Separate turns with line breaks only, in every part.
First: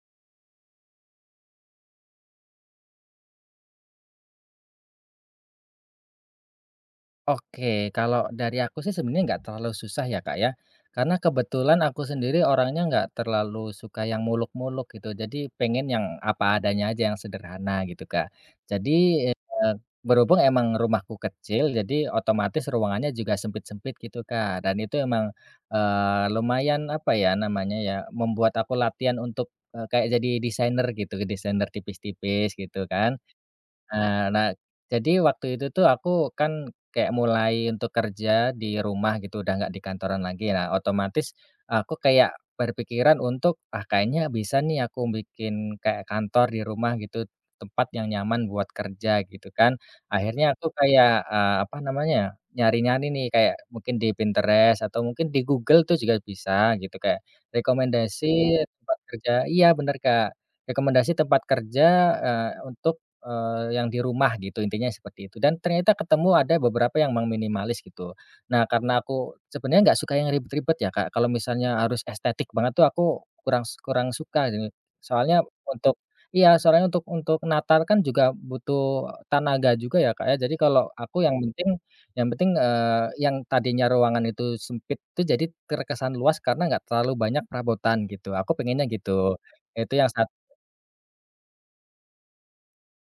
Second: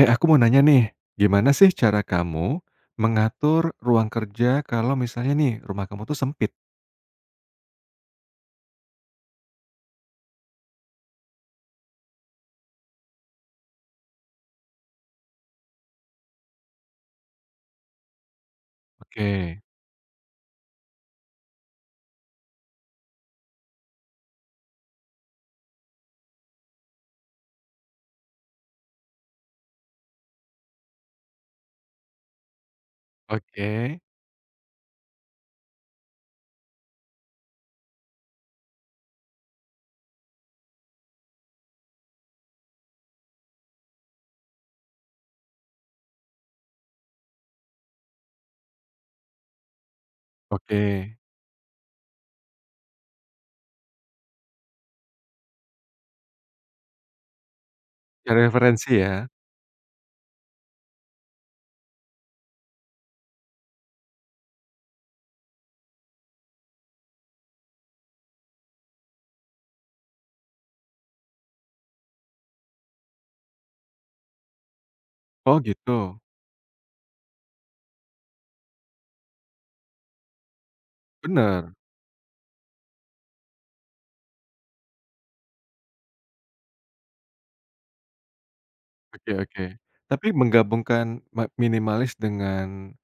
Eh, aku mau nanya nih, gimana sih cara kamu mengatur ruang kerja kalau misalnya nih rumah kamu tuh sempit?
Oke, kalau dari aku sih sebenarnya nggak terlalu susah ya Kak ya, karena kebetulan aku sendiri orangnya nggak terlalu suka yang muluk-muluk gitu, jadi pengen yang apa adanya aja, yang sederhana gitu Kak. Jadi,
Oke,
berhubung emang rumahku kecil, jadi otomatis ruangannya juga sempit-sempit gitu Kak, dan itu emang, lumayan apa ya namanya ya, membuat aku latihan untuk, kayak jadi desainer gitu, desainer tipis-tipis gitu kan.
oke,
Nah, nah, jadi waktu itu tuh aku kan kayak mulai untuk kerja di rumah gitu, udah nggak di kantoran lagi. Nah, otomatis aku kayak berpikiran untuk, "Ah, kayaknya bisa nih aku bikin kayak kantor di rumah gitu, tempat yang nyaman buat kerja," gitu kan. Akhirnya aku
oke.
kayak, apa namanya ya, nyari-nyari nih kayak mungkin di Pinterest atau mungkin di Google tuh juga bisa gitu, kayak
Cari
rekomendasi
referensi
tempat
ya?
kerja. Iya bener, Kak, rekomendasi tempat kerja, untuk, yang di rumah gitu, intinya seperti itu. Dan ternyata ketemu ada beberapa yang memang minimalis gitu. Nah karena aku sebenarnya nggak suka yang ribet-ribet ya Kak, kalau misalnya harus estetik banget tuh aku kurang kurang suka gini. Soalnya
Oh
untuk,
gitu,
iya, soalnya untuk natar kan juga butuh tenaga juga ya Kak ya, jadi kalau aku yang penting,
bener.
yang penting, yang tadinya ruangan itu sempit itu jadi terkesan luas karena nggak terlalu banyak perabotan gitu, aku pengennya
Oke,
gitu.
oke.
Itu yang
Tapi
satu
menggabungkan minimalis dengan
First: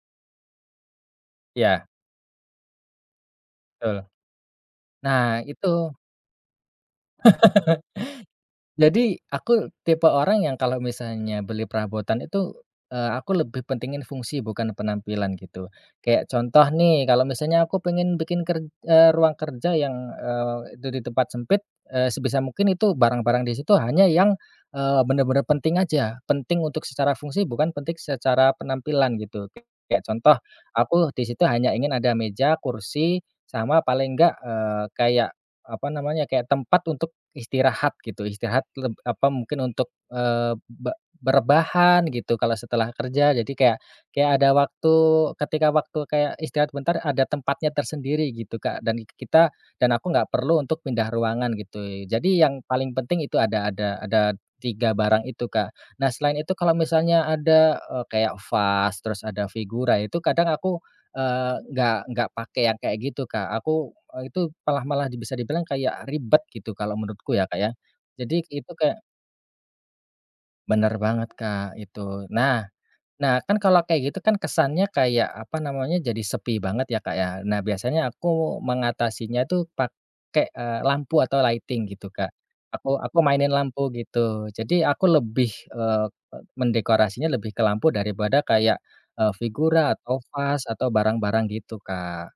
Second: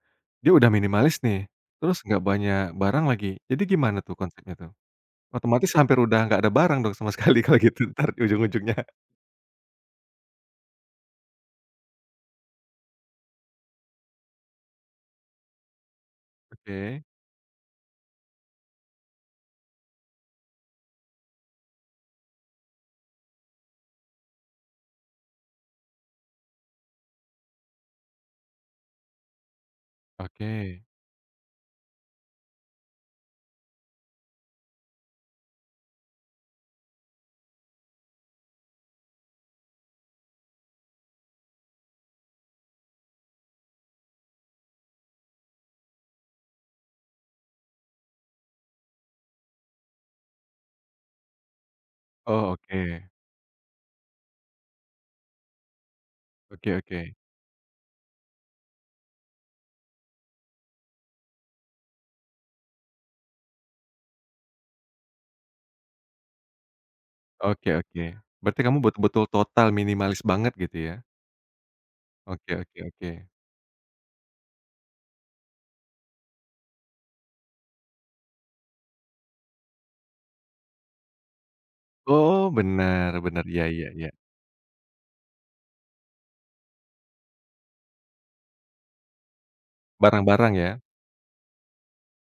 dia udah minimalis nih,
ya.
terus nggak banyak barang lagi. Jadi gimana
Betul.
tuh konsepnya tuh?
Nah itu,
Otomatis hampir udah nggak ada barang dong sama sekali kalau gitu ntar di ujung-ujungnya.
jadi, aku tipe orang yang kalau misalnya beli perabotan itu, aku lebih pentingin fungsi bukan penampilan gitu. Kayak contoh
Oke,
nih, kalau misalnya aku pengen bikin ruang kerja yang, itu di tempat sempit, sebisa mungkin itu barang-barang di situ hanya yang, bener-bener penting aja. Penting untuk secara fungsi bukan penting secara penampilan gitu. Kayak contoh,
oke.
aku di situ hanya ingin ada meja, kursi, sama paling enggak, kayak apa namanya, kayak tempat untuk istirahat gitu, istirahat apa, mungkin untuk, eee, be berebahan gitu kalau setelah kerja. Jadi kayak kayak ada waktu ketika waktu kayak istirahat bentar ada tempatnya tersendiri gitu, Kak, dan dan aku nggak perlu untuk pindah ruangan gitu. Jadi
Oh,
yang paling
oke.
penting itu ada 3 barang itu, Kak. Nah selain itu
Oke,
kalau
oke.
misalnya ada, kayak vas, terus ada figura, itu kadang aku, nggak pakai yang kayak gitu, Kak. Aku, itu malah malah bisa dibilang kayak ribet gitu kalau menurutku ya, Kak, ya.
Oke, oke.
Jadi
Berarti
itu
kamu
kayak
betul-betul total minimalis banget gitu
bener
ya?
banget, Kak, itu.
Oke,
Nah
oke, oke.
nah, kan kalau kayak gitu kan kesannya kayak, apa namanya, jadi sepi banget ya, Kak, ya. Nah biasanya aku mengatasinya itu pakai, lampu atau lighting gitu, Kak.
Oh,
Aku
benar,
aku
benar,
mainin
iya,
lampu
iya, iya.
gitu. Jadi aku lebih, eee, e mendekorasinya lebih ke lampu daripada kayak, figura atau
Barang-barang
vas
ya?
atau barang-barang gitu, Kak.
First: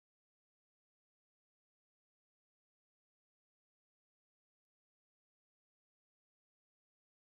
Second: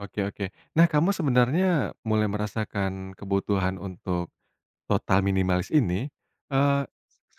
Oke, oke. Nah, kamu sebenarnya mulai merasakan kebutuhan untuk total minimalis ini, eee,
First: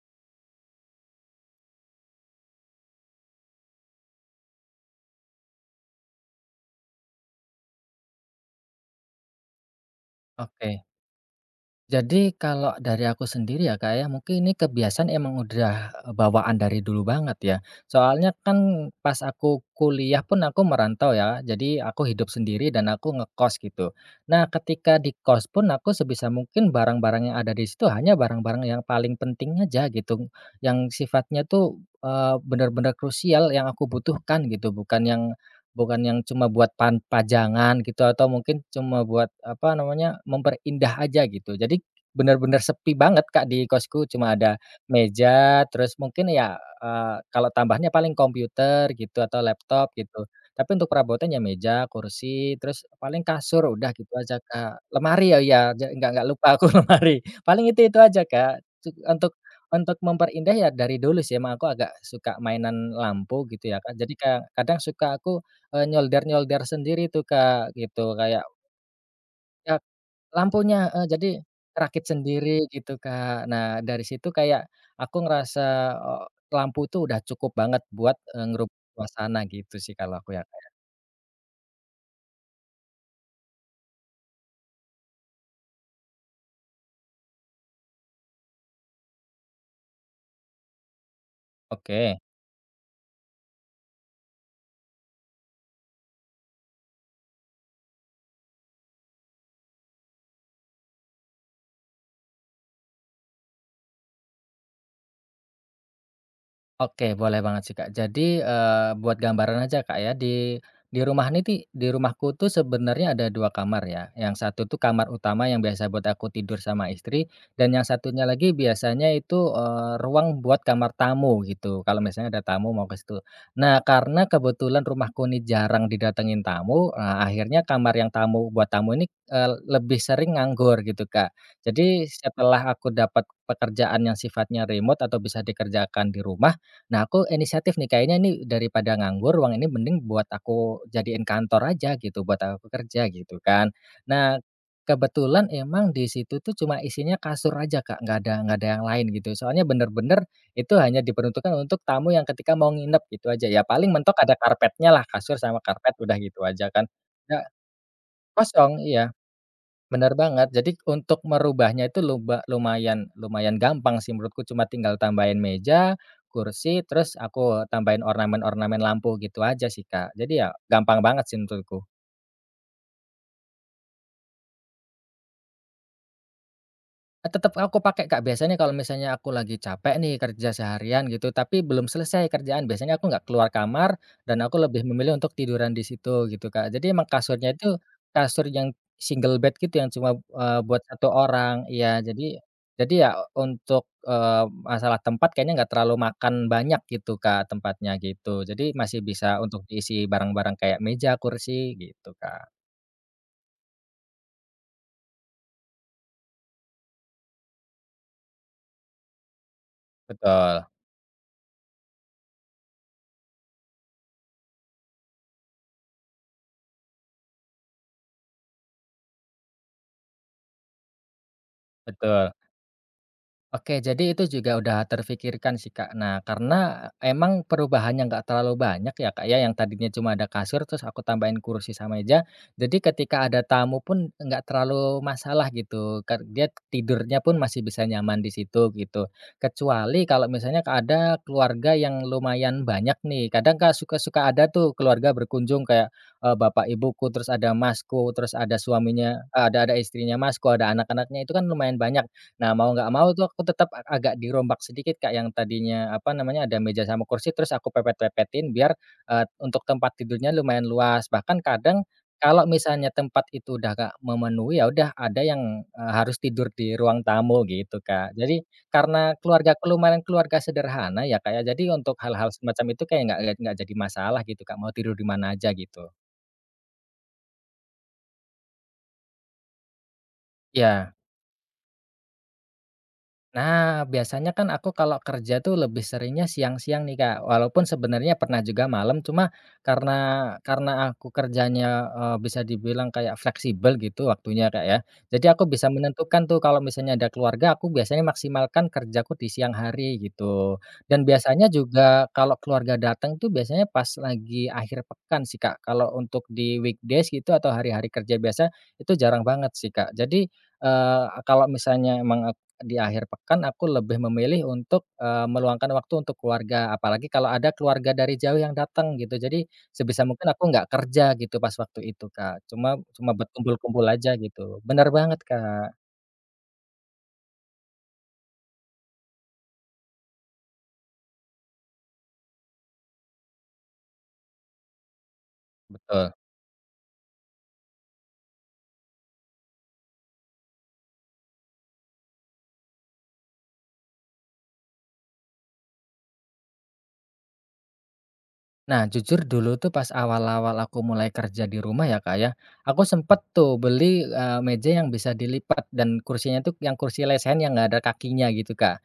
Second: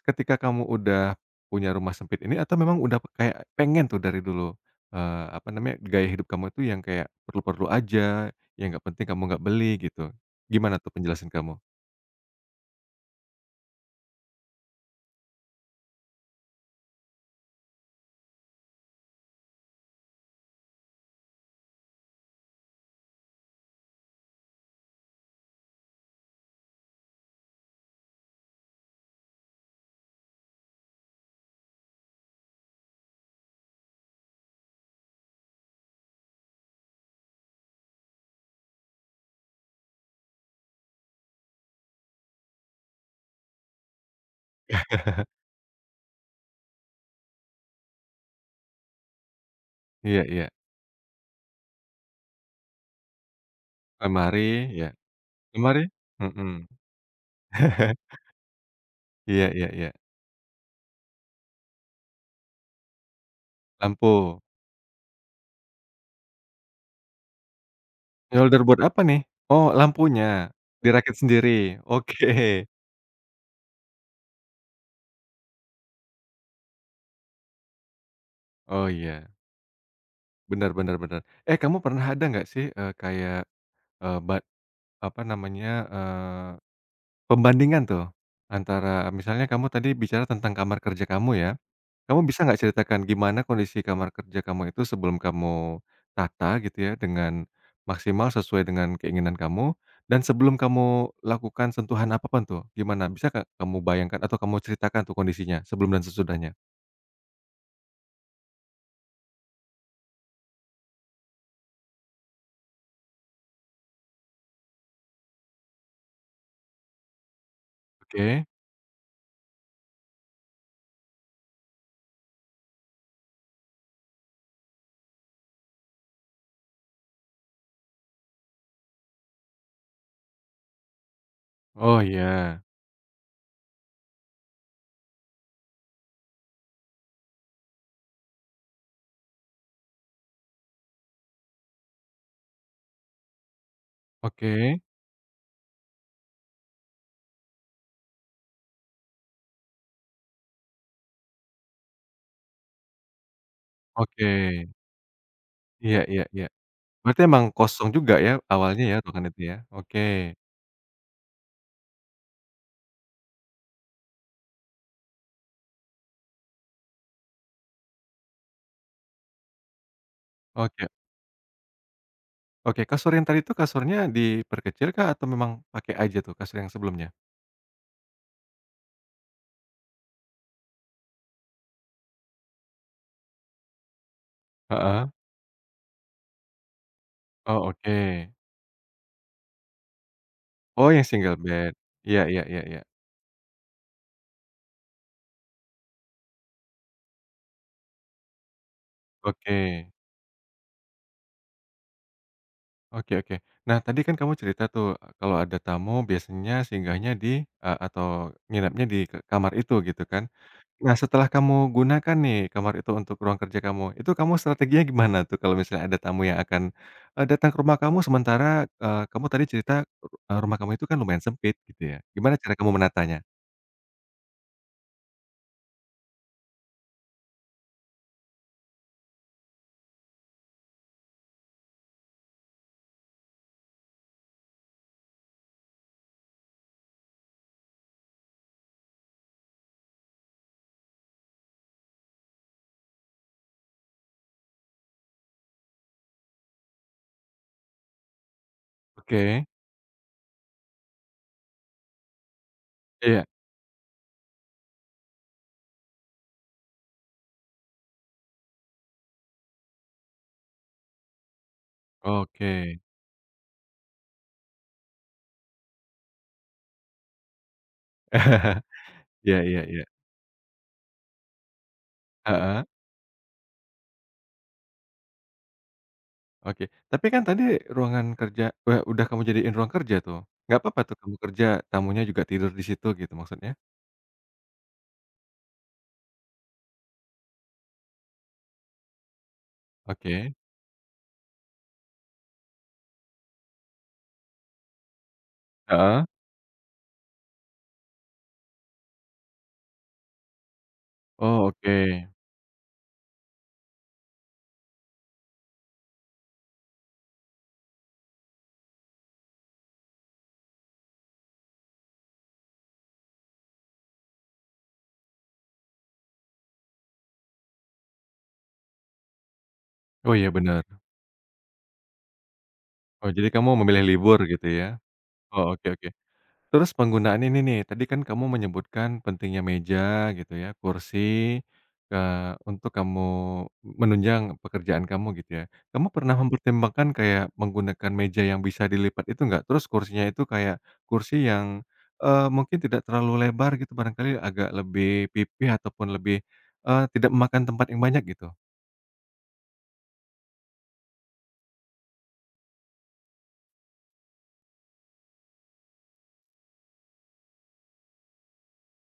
ketika kamu udah punya rumah sempit ini atau memang udah kayak pengen tuh dari dulu, apa namanya, gaya hidup kamu itu yang kayak perlu-perlu aja, yang nggak penting kamu nggak beli gitu? Gimana
Oke.
tuh penjelasan kamu?
Jadi kalau dari aku sendiri ya, Kak, ya, mungkin ini kebiasaan emang udah, bawaan dari dulu banget ya. Soalnya kan pas aku kuliah pun aku merantau ya, jadi aku hidup sendiri dan aku ngekos gitu. Nah ketika di kos pun aku sebisa mungkin barang-barang yang ada di situ hanya barang-barang yang paling penting aja gitu, yang sifatnya tuh, bener krusial yang aku butuhkan gitu, bukan yang bukan yang cuma buat pajangan gitu atau mungkin cuma buat apa namanya, memperindah aja gitu. Jadi bener-bener sepi banget, Kak, di kosku cuma ada meja, terus mungkin ya, kalau tambahnya paling komputer gitu atau laptop gitu.
Iya, iya.
Tapi untuk perabotan ya meja, kursi, terus paling kasur, udah gitu aja,
Lemari, iya.
Kak. Lemari, oh iya,
Lemari?
nggak
Mhm.
lupa aku lemari. Paling itu-itu aja, Kak. Untuk
Iya, iya, iya.
memperindah ya dari dulu sih emang aku agak suka mainan lampu gitu ya, Kak. Jadi kayak
Lampu.
kadang suka aku, nyolder-nyolder sendiri tuh, Kak, gitu. Kayak
Solder board apa nih? Oh,
ya,
lampunya.
lampunya, heeh,
Dirakit
jadi
sendiri.
rakit sendiri
Oke.
gitu, Kak. Nah, dari situ kayak aku ngerasa, eee, lampu tuh udah cukup banget buat, ngerubah
Oh, iya.
suasana gitu sih kalau aku ya, Kak.
Benar-benar, benar, benar. Eh, kamu pernah ada nggak sih, kayak, eee, bat apa namanya, eee, pembandingan tuh, antara misalnya kamu tadi bicara tentang kamar kerja kamu ya.
Oke.
Kamu bisa nggak ceritakan gimana kondisi kamar kerja kamu itu sebelum kamu tata gitu ya, dengan maksimal sesuai dengan keinginan kamu, dan sebelum kamu lakukan sentuhan apapun tuh, gimana? Bisa nggak kamu bayangkan atau kamu ceritakan tuh kondisinya sebelum dan sesudahnya?
Oke, boleh banget sih, Kak. Jadi, buat gambaran aja, Kak, ya, di rumah ini ti di rumahku tuh sebenarnya ada 2 kamar ya. Yang satu tuh kamar utama yang biasa buat aku tidur sama istri, dan yang satunya
Oke.
lagi biasanya itu, ruang buat kamar tamu gitu, kalau misalnya ada tamu mau ke situ. Nah, karena kebetulan rumahku ini jarang didatengin tamu, akhirnya kamar yang buat tamu ini, lebih sering nganggur gitu, Kak.
Oh
Jadi
iya.
setelah aku dapat pekerjaan yang sifatnya remote atau bisa dikerjakan di rumah, nah, aku inisiatif nih, kayaknya ini daripada nganggur, uang ini mending buat aku jadiin kantor aja gitu, buat aku kerja gitu kan. Nah,
Oke,
kebetulan emang di situ tuh cuma isinya kasur aja Kak, nggak ada yang lain gitu. Soalnya bener-bener itu hanya diperuntukkan untuk tamu yang ketika mau nginep gitu aja, ya paling mentok
oke.
ada karpetnya lah, kasur sama karpet
Iya,
udah
iya,
gitu
iya.
aja kan.
Berarti emang
Ya,
kosong juga ya
kosong,
awalnya ya
iya
ruangan itu ya? Oke,
benar banget. Jadi untuk merubahnya itu lumayan lumayan gampang sih menurutku, cuma tinggal tambahin meja, kursi, terus aku tambahin ornamen-ornamen lampu gitu aja sih, Kak. Jadi ya
oke,
gampang banget sih menurutku.
oke. Kasur yang tadi itu kasurnya diperkecil kah atau memang pakai aja tuh kasur yang sebelumnya?
Tetap aku pakai, Kak. Biasanya kalau misalnya aku lagi capek nih kerja seharian gitu, tapi belum selesai kerjaan, biasanya aku nggak keluar kamar dan aku lebih
Heeh.
memilih untuk tiduran di situ gitu, Kak. Jadi emang kasurnya
Oh,
itu
oke.
kasur yang single bed gitu yang cuma, buat
Oh, yang
satu
single
orang.
bed.
Iya,
Iya, iya, iya, iya.
jadi ya untuk, masalah tempat kayaknya nggak terlalu makan banyak gitu, Kak, tempatnya gitu. Jadi masih bisa untuk
Oke.
diisi barang-barang kayak meja, kursi gitu, Kak.
Oke, oke. Nah, tadi kan kamu cerita tuh, kalau ada tamu biasanya singgahnya di atau nginapnya di kamar itu, gitu kan.
Betul,
Nah, setelah kamu gunakan nih kamar itu untuk ruang kerja kamu, itu kamu strateginya gimana tuh kalau misalnya ada tamu yang akan, datang ke rumah kamu sementara, kamu tadi cerita, rumah kamu itu kan lumayan sempit, gitu ya.
betul.
Gimana cara kamu menatanya?
Oke, jadi itu juga udah terfikirkan sih, Kak. Nah, karena emang perubahannya nggak terlalu banyak ya, Kak, ya, yang tadinya cuma ada kasur terus aku tambahin kursi sama meja. Jadi ketika ada tamu pun nggak terlalu masalah gitu, Kak, dia tidurnya pun masih bisa nyaman di situ gitu. Kecuali kalau misalnya Kak, ada keluarga yang lumayan banyak nih, kadang Kak, suka-suka ada tuh keluarga berkunjung kayak, bapak ibuku, terus ada masku, terus ada
Oke.
ada istrinya masku, ada anak-anaknya, itu kan lumayan banyak. Nah, mau nggak mau tuh
Iya.
aku tetap agak dirombak sedikit, Kak, yang tadinya, apa namanya, ada meja sama kursi terus aku pepet-pepetin biar, untuk tempat tidurnya lumayan luas. Bahkan kadang kalau
Oke.
misalnya tempat itu udah nggak memenuhi, ya udah ada yang, harus tidur di ruang tamu gitu, Kak. Jadi karena
Iya, iya,
keluargaku
iya.
lumayan keluarga sederhana ya, Kak, ya, jadi untuk hal-hal
Heeh.
semacam itu kayak nggak jadi masalah gitu, Kak, mau tidur di mana aja gitu.
Oke, tapi kan tadi ruangan kerja udah kamu jadiin ruang kerja tuh, nggak apa-apa
Ya.
tuh kamu kerja, tamunya juga tidur di situ gitu maksudnya?
Nah, biasanya kan aku kalau kerja tuh lebih seringnya siang-siang nih, Kak. Walaupun sebenarnya pernah juga malam, cuma karena,
Oke,
aku kerjanya, bisa dibilang kayak fleksibel gitu waktunya, Kak, ya. Jadi aku bisa
heeh,
menentukan tuh kalau misalnya ada keluarga, aku biasanya maksimalkan kerjaku di siang hari gitu. Dan
oh
biasanya
oke.
juga kalau keluarga datang tuh biasanya pas lagi akhir pekan sih, Kak. Kalau untuk di weekdays gitu atau hari-hari kerja biasa, itu jarang banget sih, Kak. Jadi, kalau misalnya emang di akhir pekan aku lebih memilih untuk, meluangkan waktu untuk keluarga, apalagi kalau ada keluarga dari jauh yang datang gitu. Jadi sebisa
Oh
mungkin
iya
aku
bener.
nggak kerja gitu pas waktu itu, Kak. Cuma cuma
Oh jadi
buat
kamu memilih
kumpul-kumpul aja
libur gitu
gitu.
ya?
Benar banget,
Oh, oke,
Kak.
oke. Terus penggunaan ini nih, tadi kan kamu menyebutkan pentingnya meja gitu ya, kursi, untuk kamu menunjang pekerjaan kamu gitu ya. Kamu
Betul.
pernah mempertimbangkan kayak menggunakan meja yang bisa dilipat itu nggak? Terus kursinya itu kayak kursi yang, mungkin tidak terlalu lebar gitu barangkali agak lebih pipih ataupun lebih, tidak memakan tempat yang banyak gitu?
Nah, jujur dulu tuh pas awal-awal aku mulai kerja di rumah ya, Kak, ya, aku sempet tuh beli, meja yang bisa dilipat dan kursinya tuh yang kursi lesen yang nggak ada kakinya gitu, Kak.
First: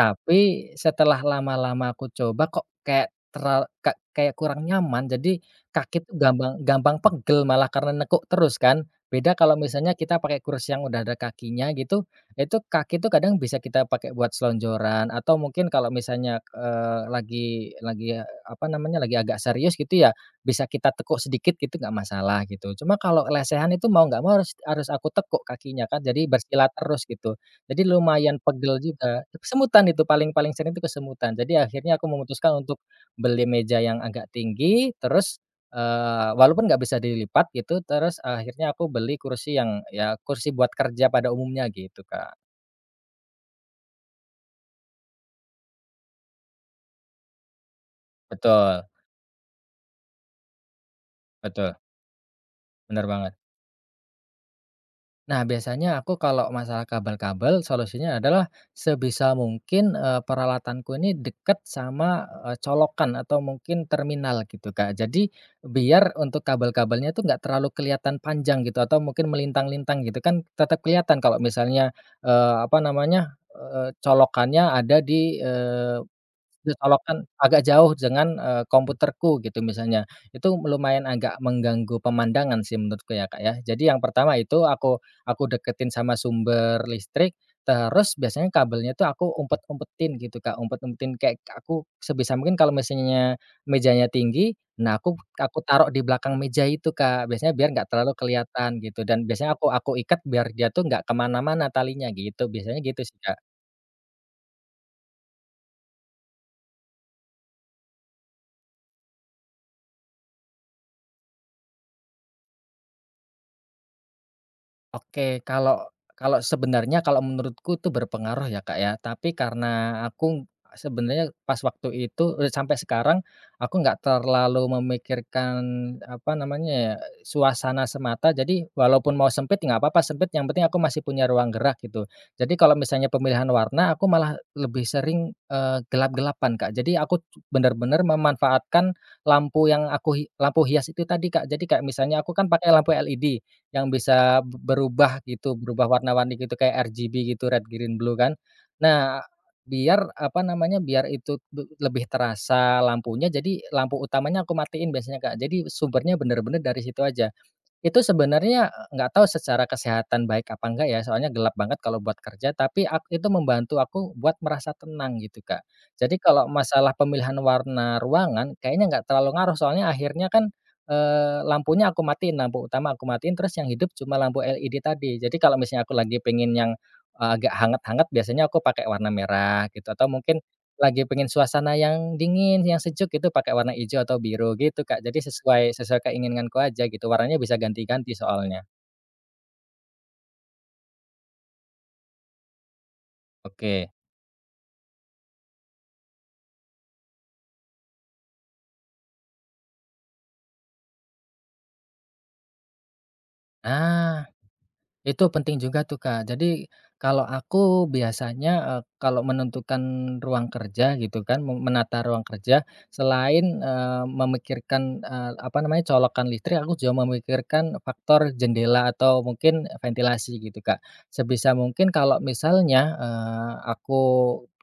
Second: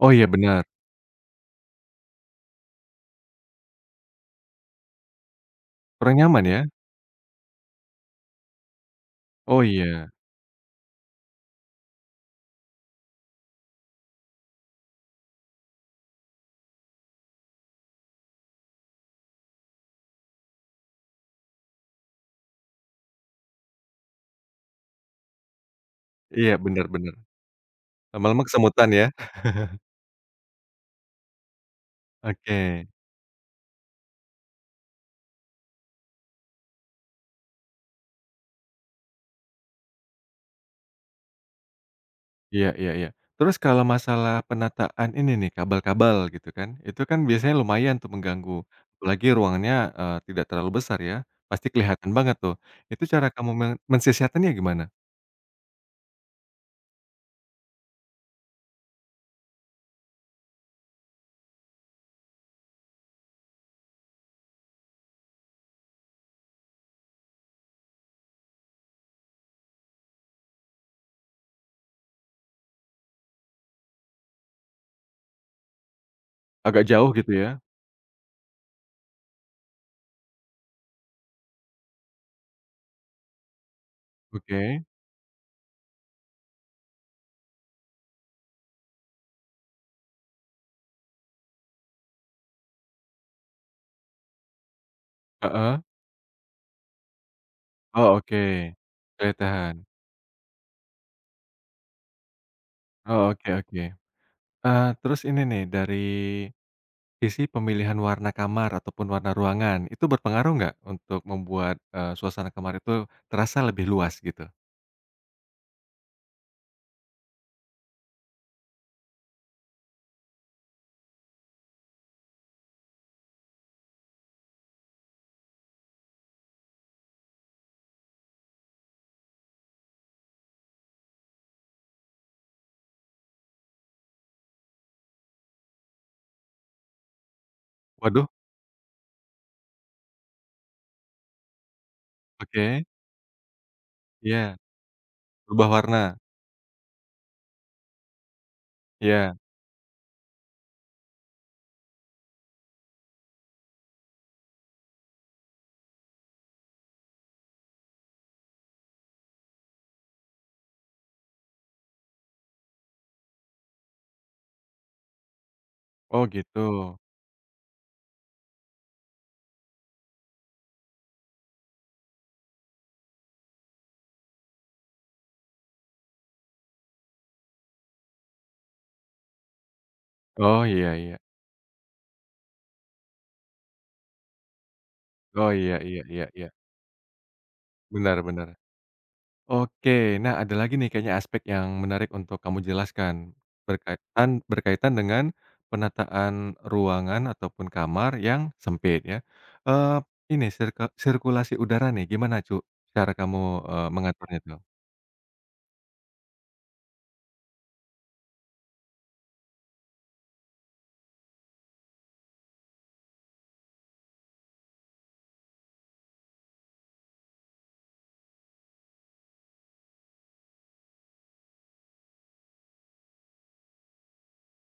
Oh iya benar,
setelah lama-lama aku coba kok kayak teral ka kayak kurang nyaman, jadi kaki tuh
kurang nyaman
gampang
ya?
gampang pegel malah karena nekuk terus kan. Beda kalau
Oh
misalnya
iya,
kita pakai kursi yang udah ada kakinya gitu, itu kaki tuh kadang bisa kita pakai buat selonjoran atau mungkin kalau misalnya, apa namanya, lagi agak serius gitu ya, bisa kita tekuk sedikit gitu nggak masalah gitu. Cuma kalau lesehan itu mau nggak mau harus harus aku tekuk kakinya kan, jadi
iya
bersilat terus
benar-benar.
gitu. Jadi lumayan
Lama-lama
pegel
kesemutan ya?
juga, kesemutan itu paling paling sering itu kesemutan. Jadi akhirnya aku memutuskan untuk
Oke.
beli meja yang agak tinggi terus, walaupun nggak bisa dilipat gitu, terus akhirnya aku beli kursi yang ya kursi buat kerja pada umumnya gitu, Kak.
Iya, iya, iya. Terus kalau masalah penataan ini nih, kabel-kabel gitu kan, itu kan biasanya lumayan tuh mengganggu,
Betul,
apalagi ruangannya, tidak terlalu besar ya, pasti
betul,
kelihatan banget tuh. Itu
bener
cara
banget.
kamu mensiasatinya gimana?
Nah, biasanya aku kalau masalah kabel-kabel, solusinya adalah sebisa mungkin, peralatanku ini dekat sama, colokan atau mungkin terminal gitu, Kak. Jadi, biar untuk kabel-kabelnya itu nggak terlalu kelihatan panjang gitu atau mungkin melintang-lintang gitu kan tetap kelihatan kalau misalnya, apa namanya, colokannya ada di,
Agak jauh
ditolokkan
gitu ya?
agak jauh dengan, komputerku gitu misalnya. Itu lumayan agak mengganggu pemandangan sih menurutku ya, Kak, ya. Jadi yang pertama itu
Oke,
aku deketin sama sumber listrik, terus biasanya kabelnya tuh aku umpet-umpetin gitu, Kak, umpet-umpetin kayak aku sebisa mungkin kalau misalnya mejanya tinggi, nah aku
heeh.
taruh di belakang meja itu, Kak, biasanya biar nggak terlalu
Oh oke,
kelihatan gitu dan biasanya aku
kelihatan.
aku ikat biar dia tuh nggak kemana-mana talinya gitu, biasanya gitu sih,
Oh,
Kak.
oke, oke. Terus ini nih, dari sisi pemilihan warna kamar ataupun warna ruangan, itu berpengaruh nggak untuk membuat, suasana kamar itu terasa lebih luas gitu?
Oke, kalau kalau sebenarnya kalau menurutku itu berpengaruh ya, Kak, ya. Tapi karena aku sebenarnya pas waktu itu sampai sekarang aku nggak terlalu memikirkan, apa namanya ya, suasana semata. Jadi walaupun mau sempit nggak apa-apa sempit, yang penting aku masih punya ruang gerak gitu. Jadi kalau misalnya pemilihan warna aku malah lebih sering, gelap-gelapan, Kak. Jadi aku benar-benar
Waduh,
memanfaatkan lampu yang aku hi lampu hias itu tadi, Kak. Jadi kayak misalnya aku kan pakai
oke,
lampu LED. Yang bisa
iya.
berubah gitu,
Berubah
berubah
warna?
warna-warni gitu kayak RGB gitu, red, green, blue kan. Nah,
Iya.
biar apa namanya, biar itu lebih terasa lampunya, jadi lampu utamanya aku matiin biasanya Kak, jadi sumbernya bener-bener dari situ aja. Itu sebenarnya, nggak tahu secara kesehatan baik apa enggak ya, soalnya gelap banget kalau buat kerja, tapi itu membantu aku buat merasa tenang gitu, Kak. Jadi
Oh
kalau
gitu.
masalah pemilihan warna ruangan, kayaknya nggak terlalu ngaruh, soalnya akhirnya kan, lampunya aku matiin, lampu utama aku matiin, terus yang hidup cuma lampu LED tadi. Jadi kalau misalnya aku lagi pengen yang, agak hangat-hangat, biasanya aku pakai warna merah gitu, atau mungkin
Oh iya,
lagi
iya.
pengen suasana yang dingin, yang sejuk itu pakai warna hijau atau biru gitu, Kak. Jadi
Oh
sesuai
iya,
sesuai
iya, iya, iya.
keinginanku aja gitu, warnanya bisa ganti-ganti
Benar, benar.
soalnya.
Oke, nah ada lagi nih kayaknya aspek yang menarik untuk kamu jelaskan,
Oke.
berkaitan berkaitan dengan penataan ruangan ataupun kamar yang sempit ya. Eee, ini sirkulasi udara nih gimana cara kamu,
Ah.
mengaturnya tuh?
Itu penting juga tuh, Kak. Jadi, kalau aku biasanya, kalau menentukan ruang kerja gitu kan, menata ruang kerja, selain, memikirkan, apa namanya, colokan listrik, aku juga memikirkan faktor jendela atau mungkin ventilasi gitu, Kak. Sebisa mungkin kalau misalnya, aku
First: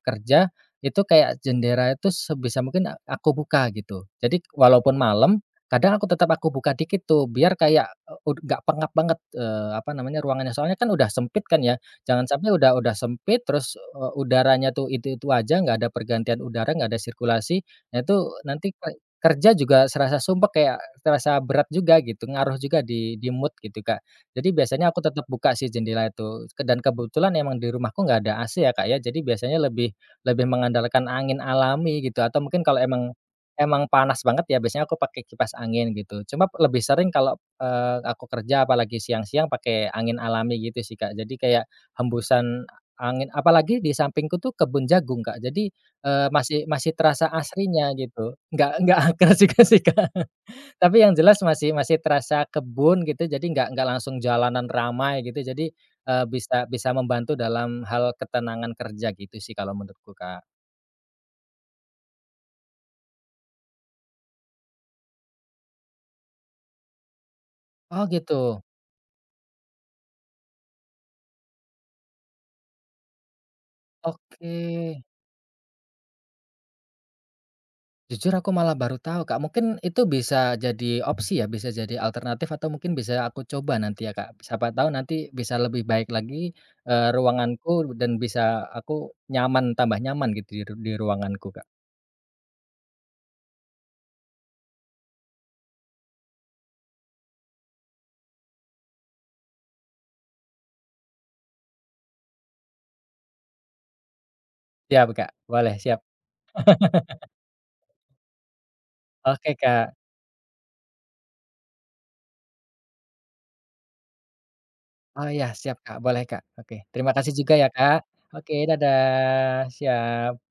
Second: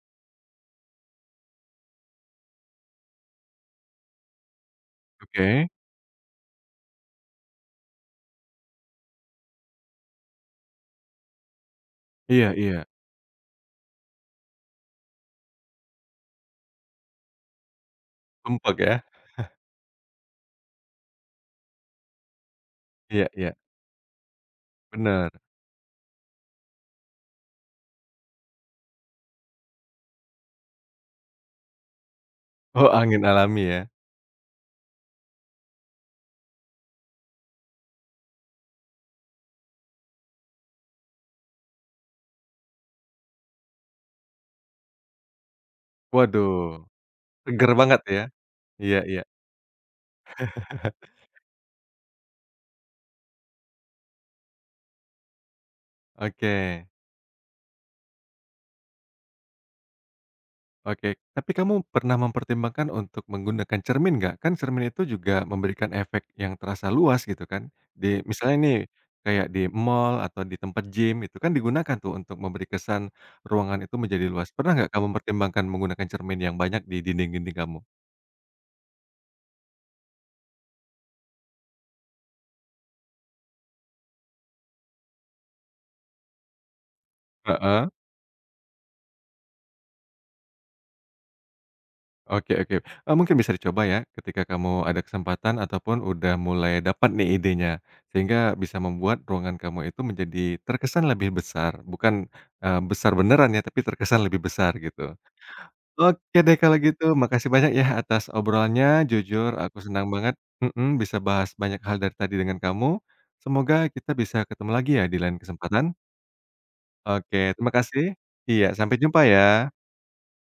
kerja, itu kayak jendela itu sebisa mungkin aku buka gitu. Jadi walaupun malam,
Oke.
kadang aku tetap buka dikit tuh biar kayak, eee, ud nggak pengap banget, apa namanya, ruangannya. Soalnya kan udah sempit kan ya, jangan sampai
Iya,
udah
iya.
udah sempit terus, udaranya tuh itu-itu aja, nggak ada pergantian udara, nggak ada sirkulasi. Nah itu nanti
Sumpek
ke
ya?
kerja juga serasa sumpek, kayak terasa berat juga gitu, ngaruh juga di
Iya, iya.
mood gitu, Kak. Jadi biasanya aku tetap
Benar.
buka sih jendela itu, dan kebetulan emang di rumahku nggak ada AC ya, Kak, ya. Jadi biasanya lebih lebih mengandalkan angin alami gitu, atau mungkin kalau
Oh
emang
angin alami ya?
emang panas banget ya, biasanya aku pakai kipas angin gitu. Cuma lebih sering kalau, aku kerja apalagi siang-siang pakai angin alami gitu sih, Kak. Jadi kayak hembusan angin apalagi di sampingku tuh kebun jagung, Kak. Jadi, masih
Waduh,
masih terasa
seger
asrinya
banget ya?
gitu. Nggak
Iya, iya.
akar juga sih, Kak. Tapi yang jelas masih masih terasa kebun gitu, jadi nggak langsung jalanan ramai gitu. Jadi,
Oke,
bisa bisa membantu dalam hal ketenangan kerja gitu sih kalau menurutku, Kak.
oke. Tapi kamu pernah mempertimbangkan untuk menggunakan cermin nggak? Kan cermin itu juga memberikan efek yang terasa luas gitu kan.
Oh
Di misalnya
gitu?
nih, kayak di mall atau di tempat gym itu kan digunakan tuh untuk memberi kesan ruangan itu menjadi luas.
Oke.
Pernah nggak kamu mempertimbangkan menggunakan cermin yang banyak di dinding-dinding kamu?
Jujur aku malah baru tahu, Kak. Mungkin itu bisa jadi opsi ya, bisa jadi alternatif atau mungkin bisa aku coba nanti ya, Kak. Siapa tahu nanti bisa lebih baik lagi, ruanganku
Heeh.
dan bisa aku nyaman, tambah nyaman gitu di di ruanganku, Kak.
Oke, oke, mungkin bisa dicoba ya ketika kamu ada kesempatan ataupun udah mulai dapat nih idenya, sehingga bisa membuat ruangan kamu itu menjadi terkesan lebih besar, bukan, besar beneran ya, tapi terkesan lebih besar
Siap,
gitu.
Kak. Boleh, siap.
Oke deh kalau gitu, makasih banyak ya atas obrolannya, jujur
Oke,
aku
Kak.
senang banget, mhm, bisa bahas banyak hal dari tadi dengan kamu, semoga kita bisa ketemu lagi ya di
Oh,
lain
ya siap,
kesempatan.
Kak. Boleh, Kak. Oke. Terima kasih
Oke
juga ya,
terima
Kak.
kasih,
Oke,
iya sampai jumpa ya.
dadah. Siap.